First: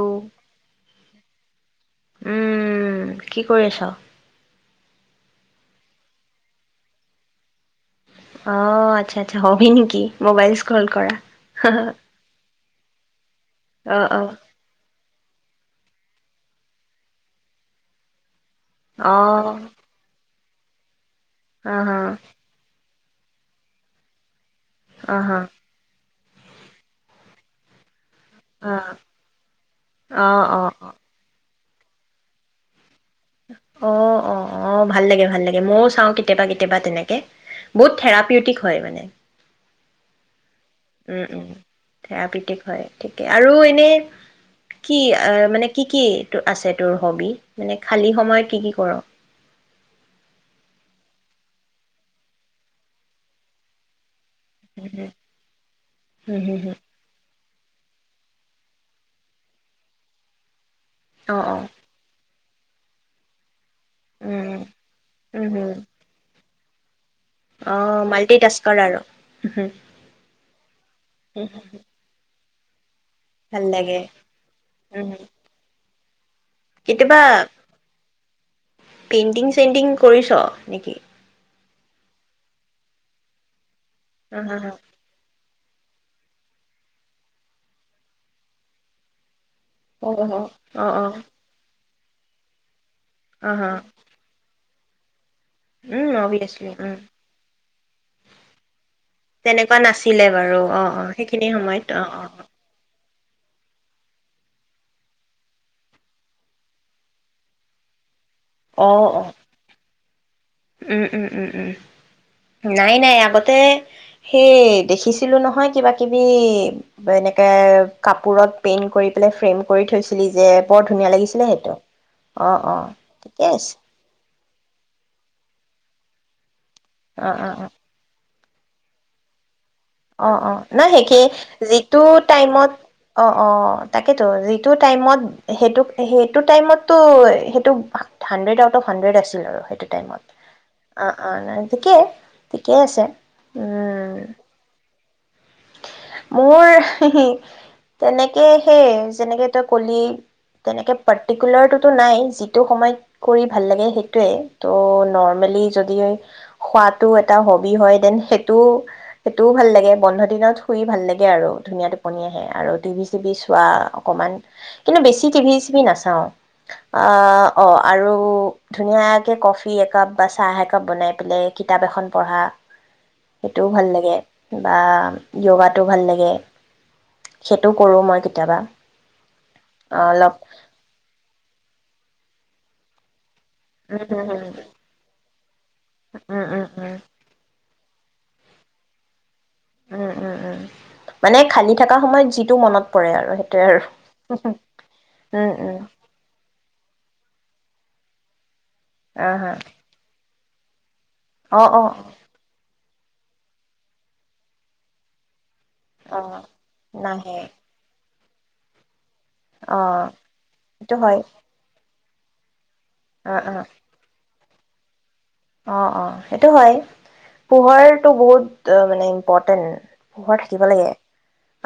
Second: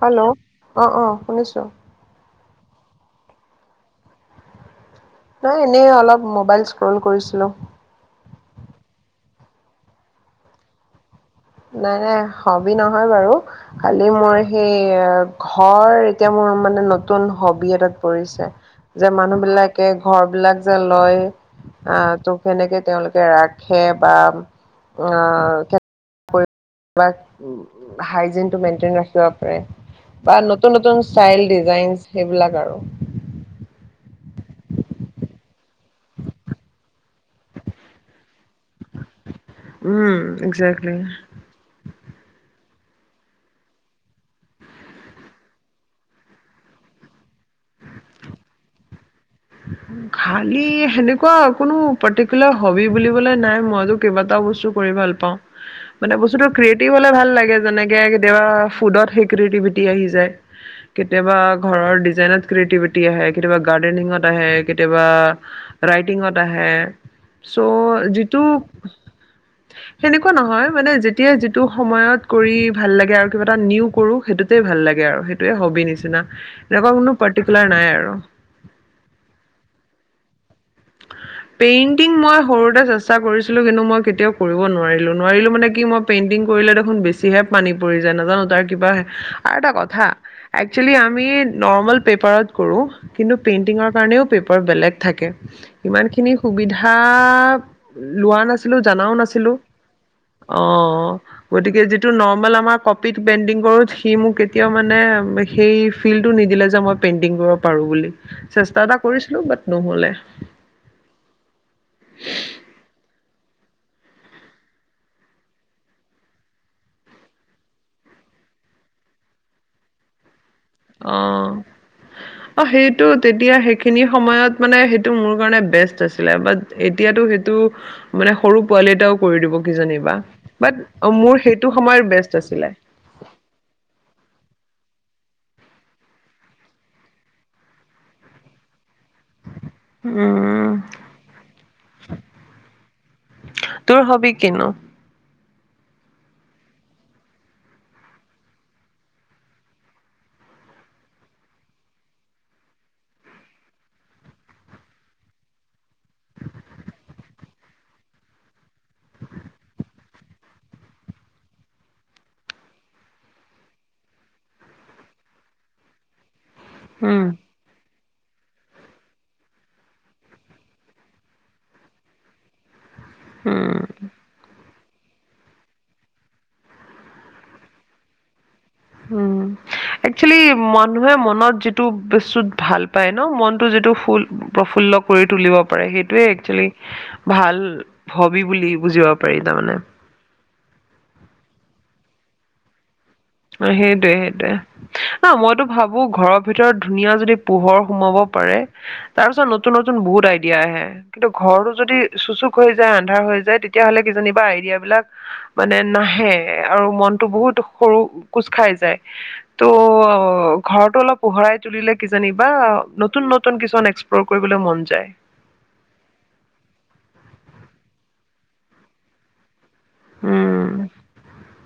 Hello, অ-অ। শুনিছ '? উম, কি কৰি আছ? নাই এনেই অলপ মোবাইল স্ক্ৰল কৰিছিলো। অ, আচ্ছা-আচ্ছা হবি নেকি মোবাইল স্ক্ৰল কৰা? নাই-নাই হবি নহয় বাৰু অ খালি অ মোৰ সেই ঘৰ এতিয়া মোৰ মানে নতুন হবি এটাত পৰিছে। যে অ মানুহ বিলাকে ঘৰ বিলাক যে লয়। অ, ' তো কেনেকে তেওঁলোকে কে ৰাখে বা অ'। কৰি বা হায়জিনটো অ মেনটেইন ৰাখিব লপাৰে অ বা অ নতুন নতুন চাইল সেইবিলাক আৰু অ অ অ ভাল লাগে ভাল লাগে মইও চাওঁ কেতিয়াবা কেতিয়াবা তেনেকে বহুত থেৰাপিউটিক হয় মানে। উম জেক উম, উম। থেৰাপতিক হয় ঠিকে আৰু এনেই কি মানে কি কি আছে তোৰ হ'বি মানে খালি সময়ত কি কি কৰ? খালি সেনেকুৱা কোনো পাৰ্টিকুলাৰ হবি বুলিবলে নাই মইত কেইবা বস্তু উম কৰি ভাল পাওঁ মানে হুম বস্তুটো হুম হুম ক্ৰিয়েটিভ হ'লে ভাল লাগে। যেনেকে কেতিয়াবা ফুডত সেই ক্ৰিয়েটিভিটি আহি যায়। অ কেতিয়াবা অ ঘৰৰ ডিজাইনত ক্ৰিয়টিভিটি আহে কেতিয়াবা গাৰ্ডেনিঙত আহে উম কেতিয়াবা উম হুম ৰাইটিঙত আহে। হে অ চ' যিটো মাল্টিটাস্কাৰ আৰু সেনেকুৱা নহয় মানে যেতিয়া যিটো সময়ত কৰি ভাল লাগ আৰু কিবা এটা ভাল নিউ লাগে কৰো সেইটোতেই ভাল লাগে উম আৰু সেইটোৱে হবি নিচি [unintelligible] [unintelligible] লগৰ বোৰু কোনো কেতিয়াবা পাৰ্টিকুলাৰ নাই আৰু। চেণ্টিং কৰিছ' নেকি? পেইন্টিং মই সৰুতে চেষ্টা কৰিছিলো কিন্তু মই কেতিয়াও অ হ কৰিব হ নোৱাৰিলো নোৱাৰিলো মানে কি মই পেইণ্টিং কৰিলে দেখোন বেছিহে পানী পৰি যায় নাজানো তাৰ কিবা আৰু এটা অ কথা একচেলি অ আমি নৰ্মল পেপাৰত কৰোঁ। কিন্তু অ হ পেইণ্টিঙৰ কাৰণেও পেপাৰ বেলেগ থাকে। উম ইমানখিনি অভিয়াচলি সুবিধা উম লোৱা নাছিলো। জানাও নাছিলো তেনেকুৱা নাছিলে বাৰু অ', সেইখিনি গতিকে সময়ত অ যিটো অ নৰ্মেল আমাৰ কপা পিক পেইণ্টিং কৰোত সি মোক কেতিয়াও মানে সেই ফিল্ডটো নিদিলে যে মই পেইণ্টিং কৰিব পাৰো বুলি। চেষ্টা অ এটা অ কৰিছিলোঁ বাট নহ'লে। উম, উম, উম, উম, নাই, নাই আগতে সেই দেখিছিলো নহয় কিবা কিবি এনেকে কাপোৰত পেইন কৰি পেলাই ফ্ৰেইম কৰি থৈছিলি যে। বৰ ধুনীয়া লাগিছিলে অ', সেইটো অ', সেইটো তেতিয়া সেইখিনি সময়ত। মানে সেইটো মোৰ কাৰণে বেষ্ট আছিলে বাত। এতিয়াতো অ অ সেইটো অ মানে- সৰু পোৱালি এটাও কৰি দিব। কিজানিবা অ', অ', বাট নাই মোৰ সেইটো [unintelligible] সময়ৰ যিটো বেষ্ট আছিলে টাইমত অ', অ', তাকেতো যিটো টাইমত। সেইটো সেইটো টাইমতো সেইটো হানড্ৰেড আউট অফ। হানড্ৰেদ আছিল আৰু সেইটো টাইমত উম, অ', অ', ঠিকে ঠিকে আছে উম, তোৰ হবি উম। কিনো মোৰ তেনেকে সেই যেনেকে তই কলি, তেনেকে পাৰ্টিকুলাৰটোতো নাই যিটো সময়ত কৰি ভাল লাগে সেইটোৱে ত' নৰ্মেলি যদি খোৱাতটো এটা হবি হয় দেন সেইটো সেইটোও ভাল লাগে বন্ধত দিনত শুই ভাল লাগে আৰু ধুনীয়া টোপনি আহে আৰু টিভি চিভি চোৱা অকমান কিন্তু বেছি টিভি চিভি নাচাওঁ। আ‌‌ উম অ আৰু ধুনীয়াকৈ কফি একাপ বা চাহ একাপ বনাই পেলাই কিতাপ এখন পঢ়া। সেইটোও উম ভাল লাগে। বা। য়গাটো ভাল লাগে সেইটো কৰোঁ মই কেতিয়াবা। উম, অ', অলপ একচেলি মানুহে মনত যিটো [unintelligible] ভাল পায় ন? মন- যিটো উম, ফুল প্ৰফুল্ল কৰি তুলিব পাৰে সেইটোৱে হম, হম, উম, উম, একচুৱেলি উম, ভাল। হবি বুলি বুজোৱা। উম, উম, উম মানে খালি থকা সময়ত যিটো মনত। পৰে আৰু আৰু সেইটোৱে সেইটোৱে অ', উম, মইতো উম, ভাবো ঘৰৰ ভিতৰত ধুনীয়া যদি পোহৰ সোমাব পাৰে। তাৰ আহ, পিছত হা, নতুন নতুন বহুত দিয়া আহে। কিন্তু অ', ঘৰটো অ', যদি চুচুক হৈ আন্ধাৰ হৈ যায় তেতিয়াহ'লে কিজানিবা আইডিয়াবিলাক মানে নাহে অ', আৰু মনটো নাহে বহুত সৰু- কোচখাই যায়। ত' অ', সেইটো ঘৰতো হয় অলপ পোহৰাই তুলিলে কিজানিবা। নতুন অ', নতুন অ', কিছুমান এক্সপ্ল কৰিবলৈ মন যায়। অ', অ', সেইটো হয় পোহৰটো বহুত মানে ইম্পৰ্টেণ্ট। পোহৰ থাকিব উম লাগে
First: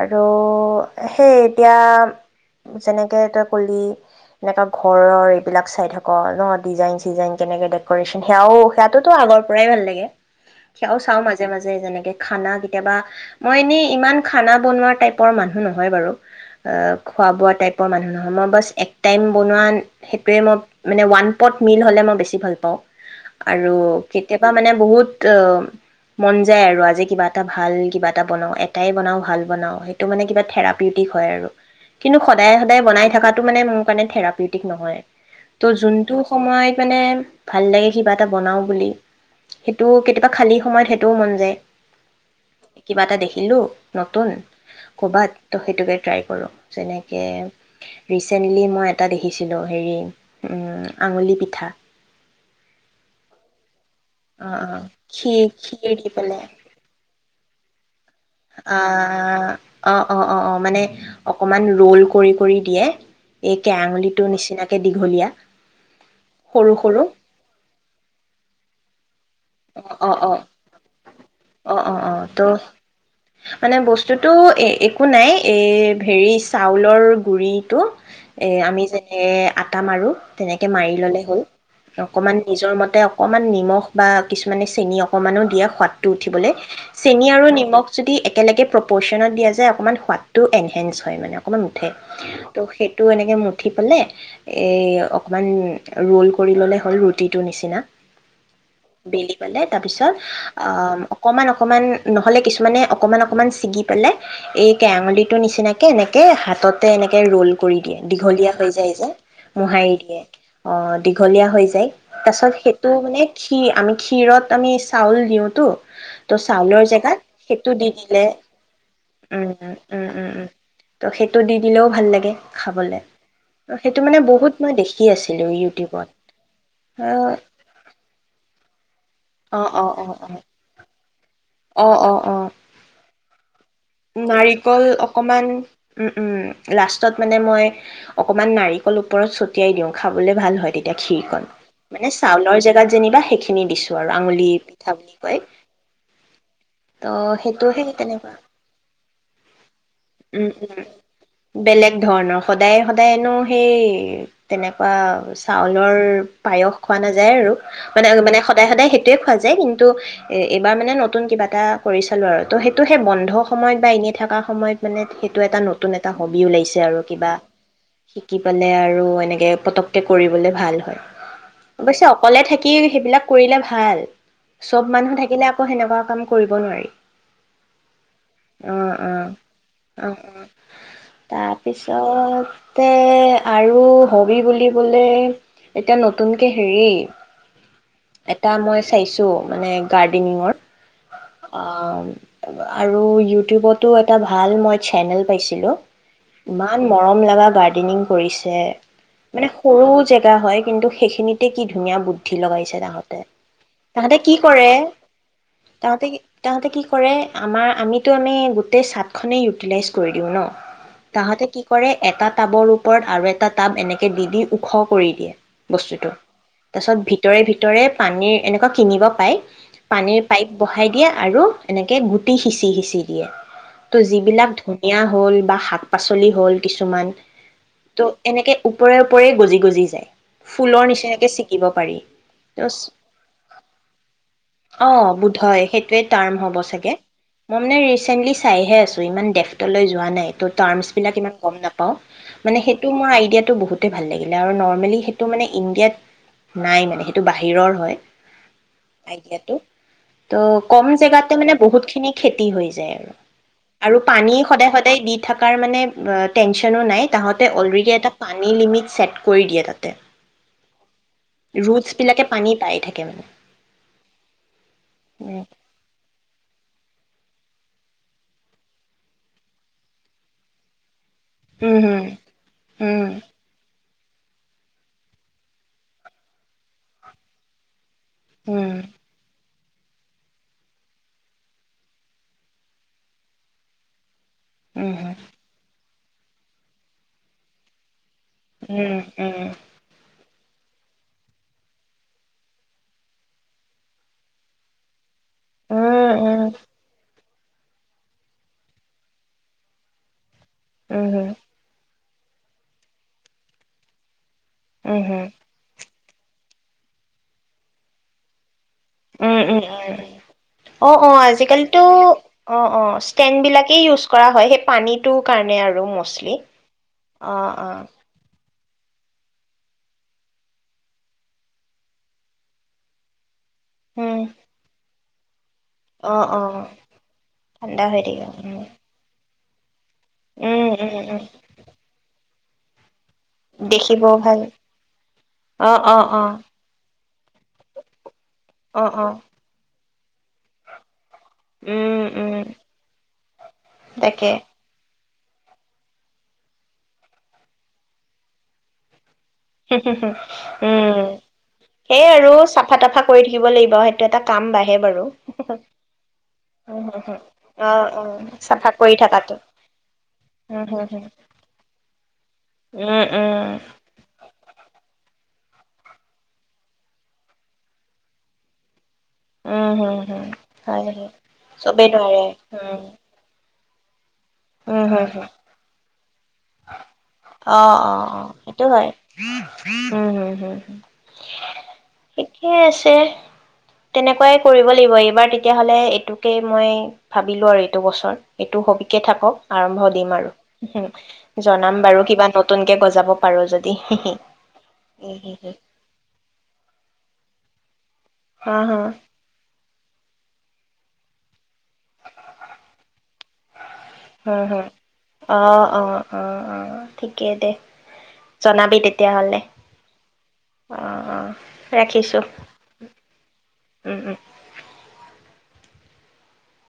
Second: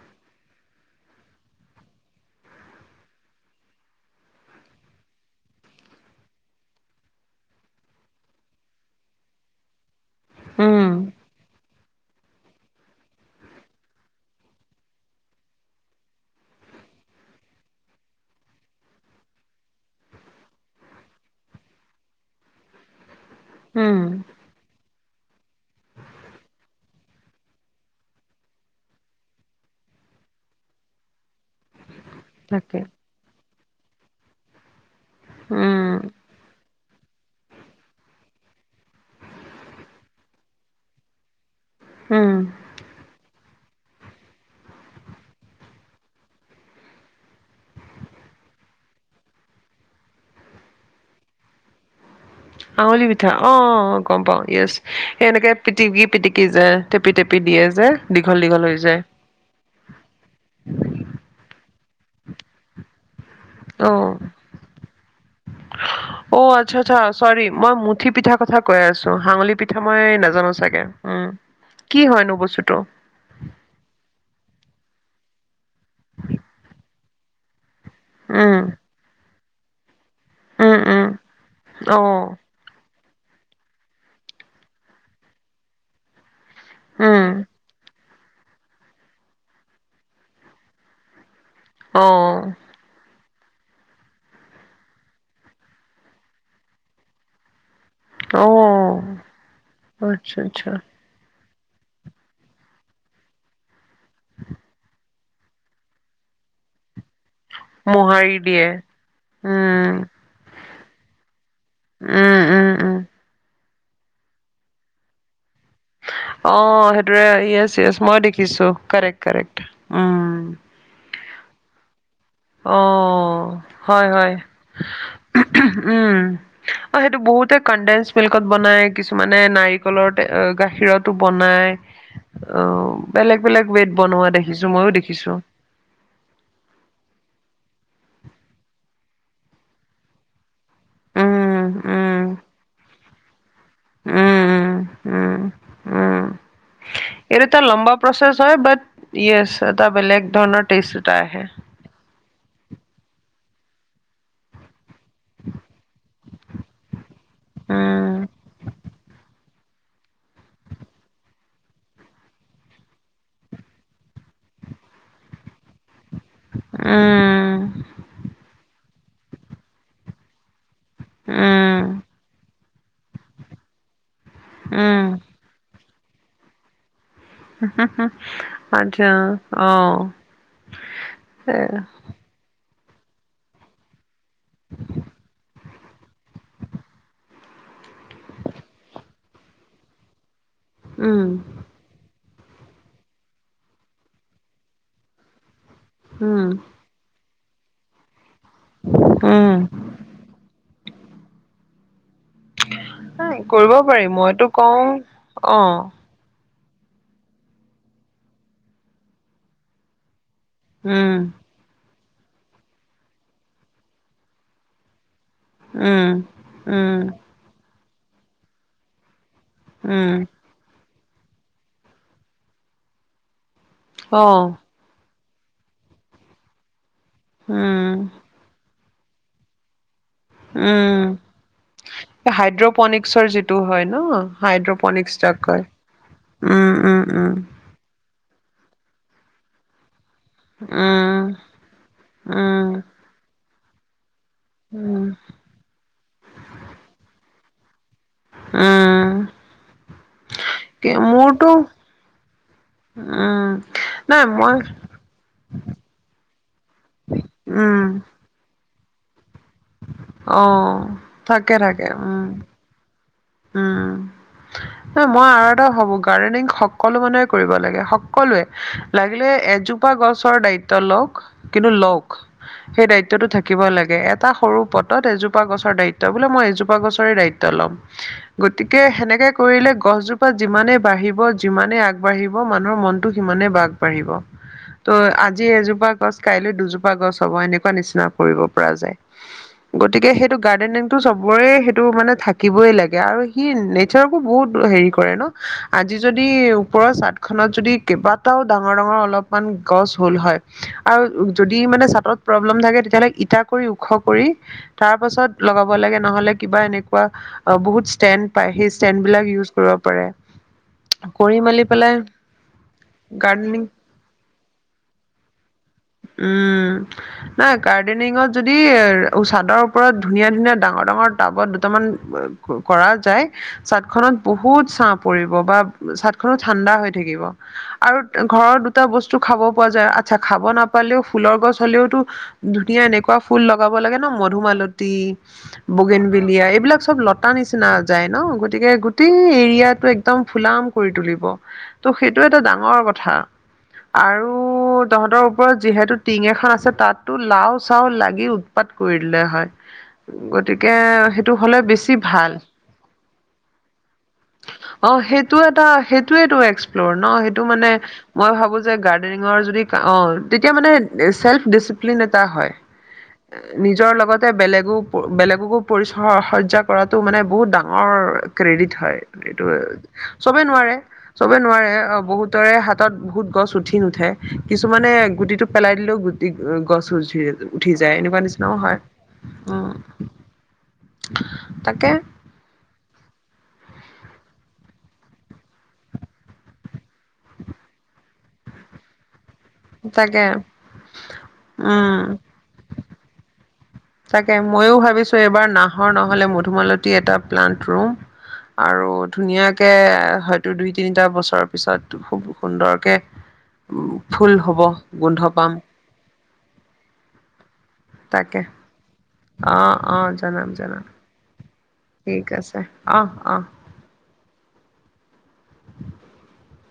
আৰু অ', সেই এতিয়া, যেনেকে তই ক'লি এনেকা ঘৰৰ এইবিলাক চাই থাক ন ডিজাইন চিজাইন কেনেকে ডেক'ৰেচন সেয়াও, সেয়াতোতো আগৰ পৰাই ভাল লাগে উম সেয়াও চাও মাজে মাজে যেনেকে খানা কেতিয়াবা, মই এনেই ইমান খানা বনোৱা টাইপৰ মানুহ নহয় বাৰু খোৱা বোৱা টাইপৰ মানুহ নহয় মই ব এক টাইম বনোৱা সেইটোৱে মই মানে ওৱান পট মিল হ'লে মই বেছি ভাল পাওঁ। আৰু উম কেতিয়াবা মানে বহুত মন যায় আৰু আজি কিবা এটা ভাল কিবা এটা বনাওঁ এটাই বনাওঁ ভাল বনাওঁ সেইটো মানে কিবা থেৰাপিউটিক হয় আৰু কিন্তু সদায় তাকে সদায় বনাই থকাত মানে মোৰ কাৰণে থেৰাপিউটিক নহয় তই উম যোনটো সময়ত মানে ভাল লাগে কিবা এটা বনাও বুলি, সেইটো কেতিয়াবা খালী সময়ত সেইটোও মন যায় উম কিবা এটা দেখিলো নতুন ক'ৰবাত ত' সেইটোকে ট্ৰাই কৰোঁ, যেনেকে ৰিচেণ্টলি মই এটা দেখিছিলোঁ হেৰি আঙুলি পিঠা। আঙুলি পিঠা অ', গম পাওঁ অঁ য়েছ অঁ এ খীৰ এনেকে খীৰ পিটিকি দি পিটিকি যে টেপি টেপি দিয়ে যে দীঘল দীঘল হৈ যায় অ', অ', অ', অ', মানে অকমান ৰোল কৰি কৰি দিয়ে। এই অ, কেৰাঙুলিটোৰ নিচিনাকে দীঘলীয়া অ', সৰু আচ্ছা-আচ্ছা সৰু চৰি মই মুঠি পিঠা কথা কৈ আছো আঙুলি পিঠা অঁ মই অঁ অঁ নাজানো চাগে, উম অঁ অঁ কি অঁ হয়নো তো বস্তুটো? মানে বস্তুটো একো নাই এই হেৰি চাউলৰ গুৰিটো এ উম আমি যেনে আটা মাৰো তেনেকে উম মাৰি উম ললে হ'ল অ অকমান নিজৰ মতে অকণমান নিমখ বা কিছুমানে চেনি অকণমানো দিয়া সোৱাদটো উঠিবলৈ চেনি উম আৰু নিমখ যদি একেলগে প্ৰপচনত দিয়া যায় অকণমান সোৱাদটো এনহেঞ্চ হয় মানে অকমান উঠে অ ত' সেইটো এনেকে উঠি পেলাই এই অকণমান ৰ'ল কৰি ল'লে হ'ল ৰুটিটোৰ নিচিনা অ বেলি পালে তাৰপিছত আচ্ছা আচ্ছা অ- অকমান অকণমান নহ'লে কিছুমানে অকণমান অকণমান ছিগি পেলাই এই কে আঙন্দিটোৰ নিচিনাকৈ এনেকৈ হাতত তে এনেকে ৰোল কৰি দিয়ে মোহাৰি দীঘলীয়া দিয়ে হৈ যায় যে, মোহাৰি উম দিয়ে, অ', দীঘলীয়া হৈ যায় তাৰ উম পিছত উম সেইটো উম মানে খীৰ আমি ক্ষীৰত আমি চাউল দিওঁ। অ', সেইটোৱে সেইটো য়েছ, দি য়েছ দিলে মই দেখিছো কাৰেক্ট কাৰেক্ট উম, টো দি দিলেও ভাল লাগে। খাবলে অ', সেইটো হয় মানে হয়, বহুত মই দেখি আছিলো ইউটিউবত উম, অ', সেইটো বহুতে কণ্ডেনচ মিল্কত বনাই কিছুমানে অ অ অ অ নাৰিকলৰ তে গাখীৰৰ টো বনাই অ অ অ অ উম, বেলেগ বেলেগ ৱে'ত বনোৱা দেখিছোঁ, নাৰিকল মইও দেখিছোঁ। অকমান উম উম লাষ্টত মানে মই অকমান নাৰিকল ওপৰত ছটিয়াই দিওঁ খাবলে ভাল হয় তে তেতিয়া খীৰকণ উম, মানে উম, চাউলৰ জেগাত যেনিবা খিনি দিছো আৰু আঙুলি উম, পিঠা বুলি কয়। উম, উম, ত' এইটো এটা সেইটো সেই লম্বা তেনেকুৱা প্ৰচেছ হয় বাট ইয়েছ এটা বেলেগ উম ধৰণৰ উম টেষ্ট এটা আহে। বেলেগ ধৰণৰ সদায় সদায়নো সেই তেনে বা চাউলৰ পায়স খোৱা নাযায় আৰু মানে উম, মানে সদায় সদায় সেইটোয়ে খোৱা যায়। য়ে কিন্তু এ বা মানে নতুন কিবা এটা কৰি চালো আৰু ত' সেইটো সেই বন্ধ সময়ত বা এনেই থকা সময়ত মানে সেইটো এটা ন নতুন এটা হবি ওলাইছে আৰু কিবা উম, শিকি পেলে আৰু এনেকে পটককে কৰিবলে ভাল হয়। উম, অৱশ্যে অকলে থাক সি সেইবিলাক কৰিলে ভাল। চব উম। মানুহ থাকিলে সেনেকুৱা কাম কৰিব নোৱাৰি। অ', আচ্ছা, অ', অ' এ তে আৰু হবি বুলিবলে এতিয়া নতুনকে হেৰি এটা মই চাইছো মানে গাৰ্ডেনিঙৰ। উম, অ'। আৰু ইউটিউবতো এটা ভাল মই চেনেল পাইছিলো। উম, ইমান মৰম লাগা। গাৰ্ডেনিং কৰিছে। যে মানে উম। সৰু জেগা হয় কিন্তু সেইখিনিতে কি ধুনীয়া বু [unintelligible] কৰিব পাৰি, মইতো কৰে কওঁ অ তাহাঁতে কি তাহাঁতে কি কৰে, আমাৰ আমিতো আমি গোটেই ছাদখনেই ইউটিলাইজ কৰি দিওঁ ন। উম তাহাঁতে কি কৰে এটা টাবৰ ওপৰত আৰু এটা টাব এনেকে দি দি ওখ কৰি দিয়ে। বস্তুটো উম তাৰপাছত উম ভিতৰে ভিতৰে। পানীৰ এনেকুৱা কিনিব পায়। উম পানীৰ পাইপ বহাই দিয়ে। আৰু? টো অ যিবিলাক ধুনীয়া। হ'ল বা শাক পাচলি হ'ল কিছুমান। উম ত' এনেকে। ওপৰে ওপৰে গজি গজি যায়। ফুলৰ উম, নিচিনাকে ছিকিব পাৰি। ত' হাইড্ৰপনিক্সৰ যিটো হয় ন? অ, হাইড্ৰপনিক্স যাক বোধয় কয় সেইটোৱে টাৰ্ম হ'ব উম চাগে, উম উম মই মানে। ৰিচেণ্টলি চাইহে আছো ইমান ডেফটলৈ যোৱা নাই। ত' উম টাৰ্মছবিলাক ইমান গম নাপাওঁ, মানে উম সেইটো মই আইডিয়াত। টো বহুতে ভাল লাগে। আৰু নৰ্মেলি উম সেইটো মানে ইণ্ডিয়াত নাই মানে সেইটো বাহিৰত। হিৰৰ হয়। উম আইডিয়াটো। ত' কম জেগাতে মোৰতো মানে বহুত খিনি খেতি হৈ যায় আৰু উম আৰু নাই পানী মই সদায় সদায় দি থকাৰ মানে টেনচনো নাই তাহতে উম অলৰেডি এটা পানী লিমিট। ছেট কৰি দিয়ে তাত। অ থাকে থাকে বিলাকে উম। পানী পাই থাকে মানে। উম। ন মই উম, আৰু এটা হাবো গাৰ্ডেনিং। সকলো মানুহে কৰিব লাগে সকলোৱে লাগিলে এজোপা গছৰ দায়িত্ব লওক। কিন্তু লগ উম, সেই হুম, দায়িত্বটো থাকিব লাগে। তাৰ সৰু পটত এজোপা গছৰ দায়িত্ব বোলে মই এজোপা গছৰে দায়িত্ব ল'ম। উম, গতিকে সেনেকে কৰিলে। গছজোপা যিমানেই বাঢ়িব যিমানে আগবাঢ়িব মানুহৰ মনটো সিমানেই বাগবাঢ়িব। তো উম, আজি এজোপা। গছ কাইলৈ দুজোপা গছ হ'ব এনেকুৱা নিচিনা। কৰিব পৰা উম, যায় হুম, উম, গতিকে সেইটো গাৰ্ডেনিংতটো চবৰে সেইটো মানে থাকিবই লাগে। আৰু সি নেচাৰকো বহুত হেৰি কৰে ন। আজি উম, যদি উম, ওপৰ চাত। খানত যদি কেইবাটাও ডাঙৰ ডাঙৰ অলপমান গছ হ'ল হয়। উম, উম, আৰু হুম, যদি মানে চাতত প্ৰব্লেম থাকে, তেতিয়াহ'লে ইটা কৰি ওখ কৰি, তাৰ উম, হুম, পাছত লগাব লাগে নহলে কিবা এনেকুৱা অ বহুত ষ্টেণ্ড পাই হে উ উ উ অ'অ' কৰি মেলি আজিকালিতো পেলাই অ' অ' ষ্টেণ্ড গাৰ্ডেনিং বিলাকেই ইউজ কৰা হয়। সেই পানীটো কাৰণে আৰু ম'ষ্টলি। উম, নাই অ', অ', গাৰ্ডেনিঙত যদি যদি, চাদৰ ওপৰত ধুনীয়া ধুনীয়া ডাঙৰ ডাঙৰ টাবত দুটামান কৰা যায় চাট খনত উম, বহুত চাঁ পৰিব বা চাদ অ', খনো অ', ঠাণ্ডা হৈ থাকিব। ঠাণ্ডা আৰু হৈ থাকে ঘৰ উম, দুটা বস্তু খাব পোৱা যায়, আচ্ছা খাব না উম, হলেও, উম, উম, ফুলৰ গছ হ'লেওতো দুুটয়া এনে একুৱা ফুল লগাব লাগে দেখিব ন ভাল মধুমালতী, অ', অ', অ', বগেনবেলিয়, এইবিলাক চব লতা নিচিনা যায় ন গতিকে অ', গোটেই অ', এৰিয়াতো একদম ফুলাম কৰি তুলিব। ত' উম, সেইটো এটা উম, ডাঙৰ কথা, আৰু তাকে তহঁতৰ ওপৰত যিহেতু টিং এখন আছে, তাতো লাও চাও লাগি উৎপাত কৰি গ'লে হয় উম। সেইটো হলে বেছি সেই আৰু ভাল চাফা তাফা কৰি থাকিব লাগিব সেইটো এটা কাম বাঢ়ে বাৰু। উম হুম হুম অ অ চাফা কৰি থাকাটো উম মানে হম হম চেল্ফ ডচিপ্লেন এটা হয়। উম উম উম নিজৰ লগত তে বেলেগকো পৰিচজ্জ্বা কৰাতো মানে বহুত ডাঙৰ ক্ৰেডিট হয়। এইটো হম হম চবে নোৱাৰে হয় হয় চবে নোৱাৰে চবেই অ' নোৱাৰে বহুতৰে উম হাতত বহুত গছ উঠি সি নুথে। উম কিছুমানে হম হম গুটিটো পেলাই দিলেও গুটি গছ উঠি উঠি অ' অ' যায় এনেকুৱা অ' নিচিনাও সেইটো হয়, উম হম হম তাকে থিকে আছে তে তেনেকুৱাই কৰিব লাগিব, এইবাৰ তেতিয়াহ'লে এইটোকে মই ভাবিলো আৰু, এইটো বছৰ এইটো হবিকে থাকক। আৰম্ভ দিম তাকে আৰু। ৰুম উম বাৰু, কিবা নতুন কে গজাব পাৰো [unintelligible] তাকে, ময়ো হি ভাবিছোঁ। হি এইবাৰ হি নাহৰ নহ'লে মধুমালতী এটা প্লান্ত ৰুম হা হা আৰু ধুনীয়াকে হয়তো। দুই-তিনিটা বছৰৰ পিছত খুব সুন্দৰকে ফুল হয়, হ'ব হয়। গোন্ধ পাম অ', অ', অ, অ, ঠিকে দে। তাকে জনাবি তেতিয়াহ'লে অ, অ, জনাম অ জনাম। অ ৰাখিছোঁ ঠিক আছে। অহ্ অহ্।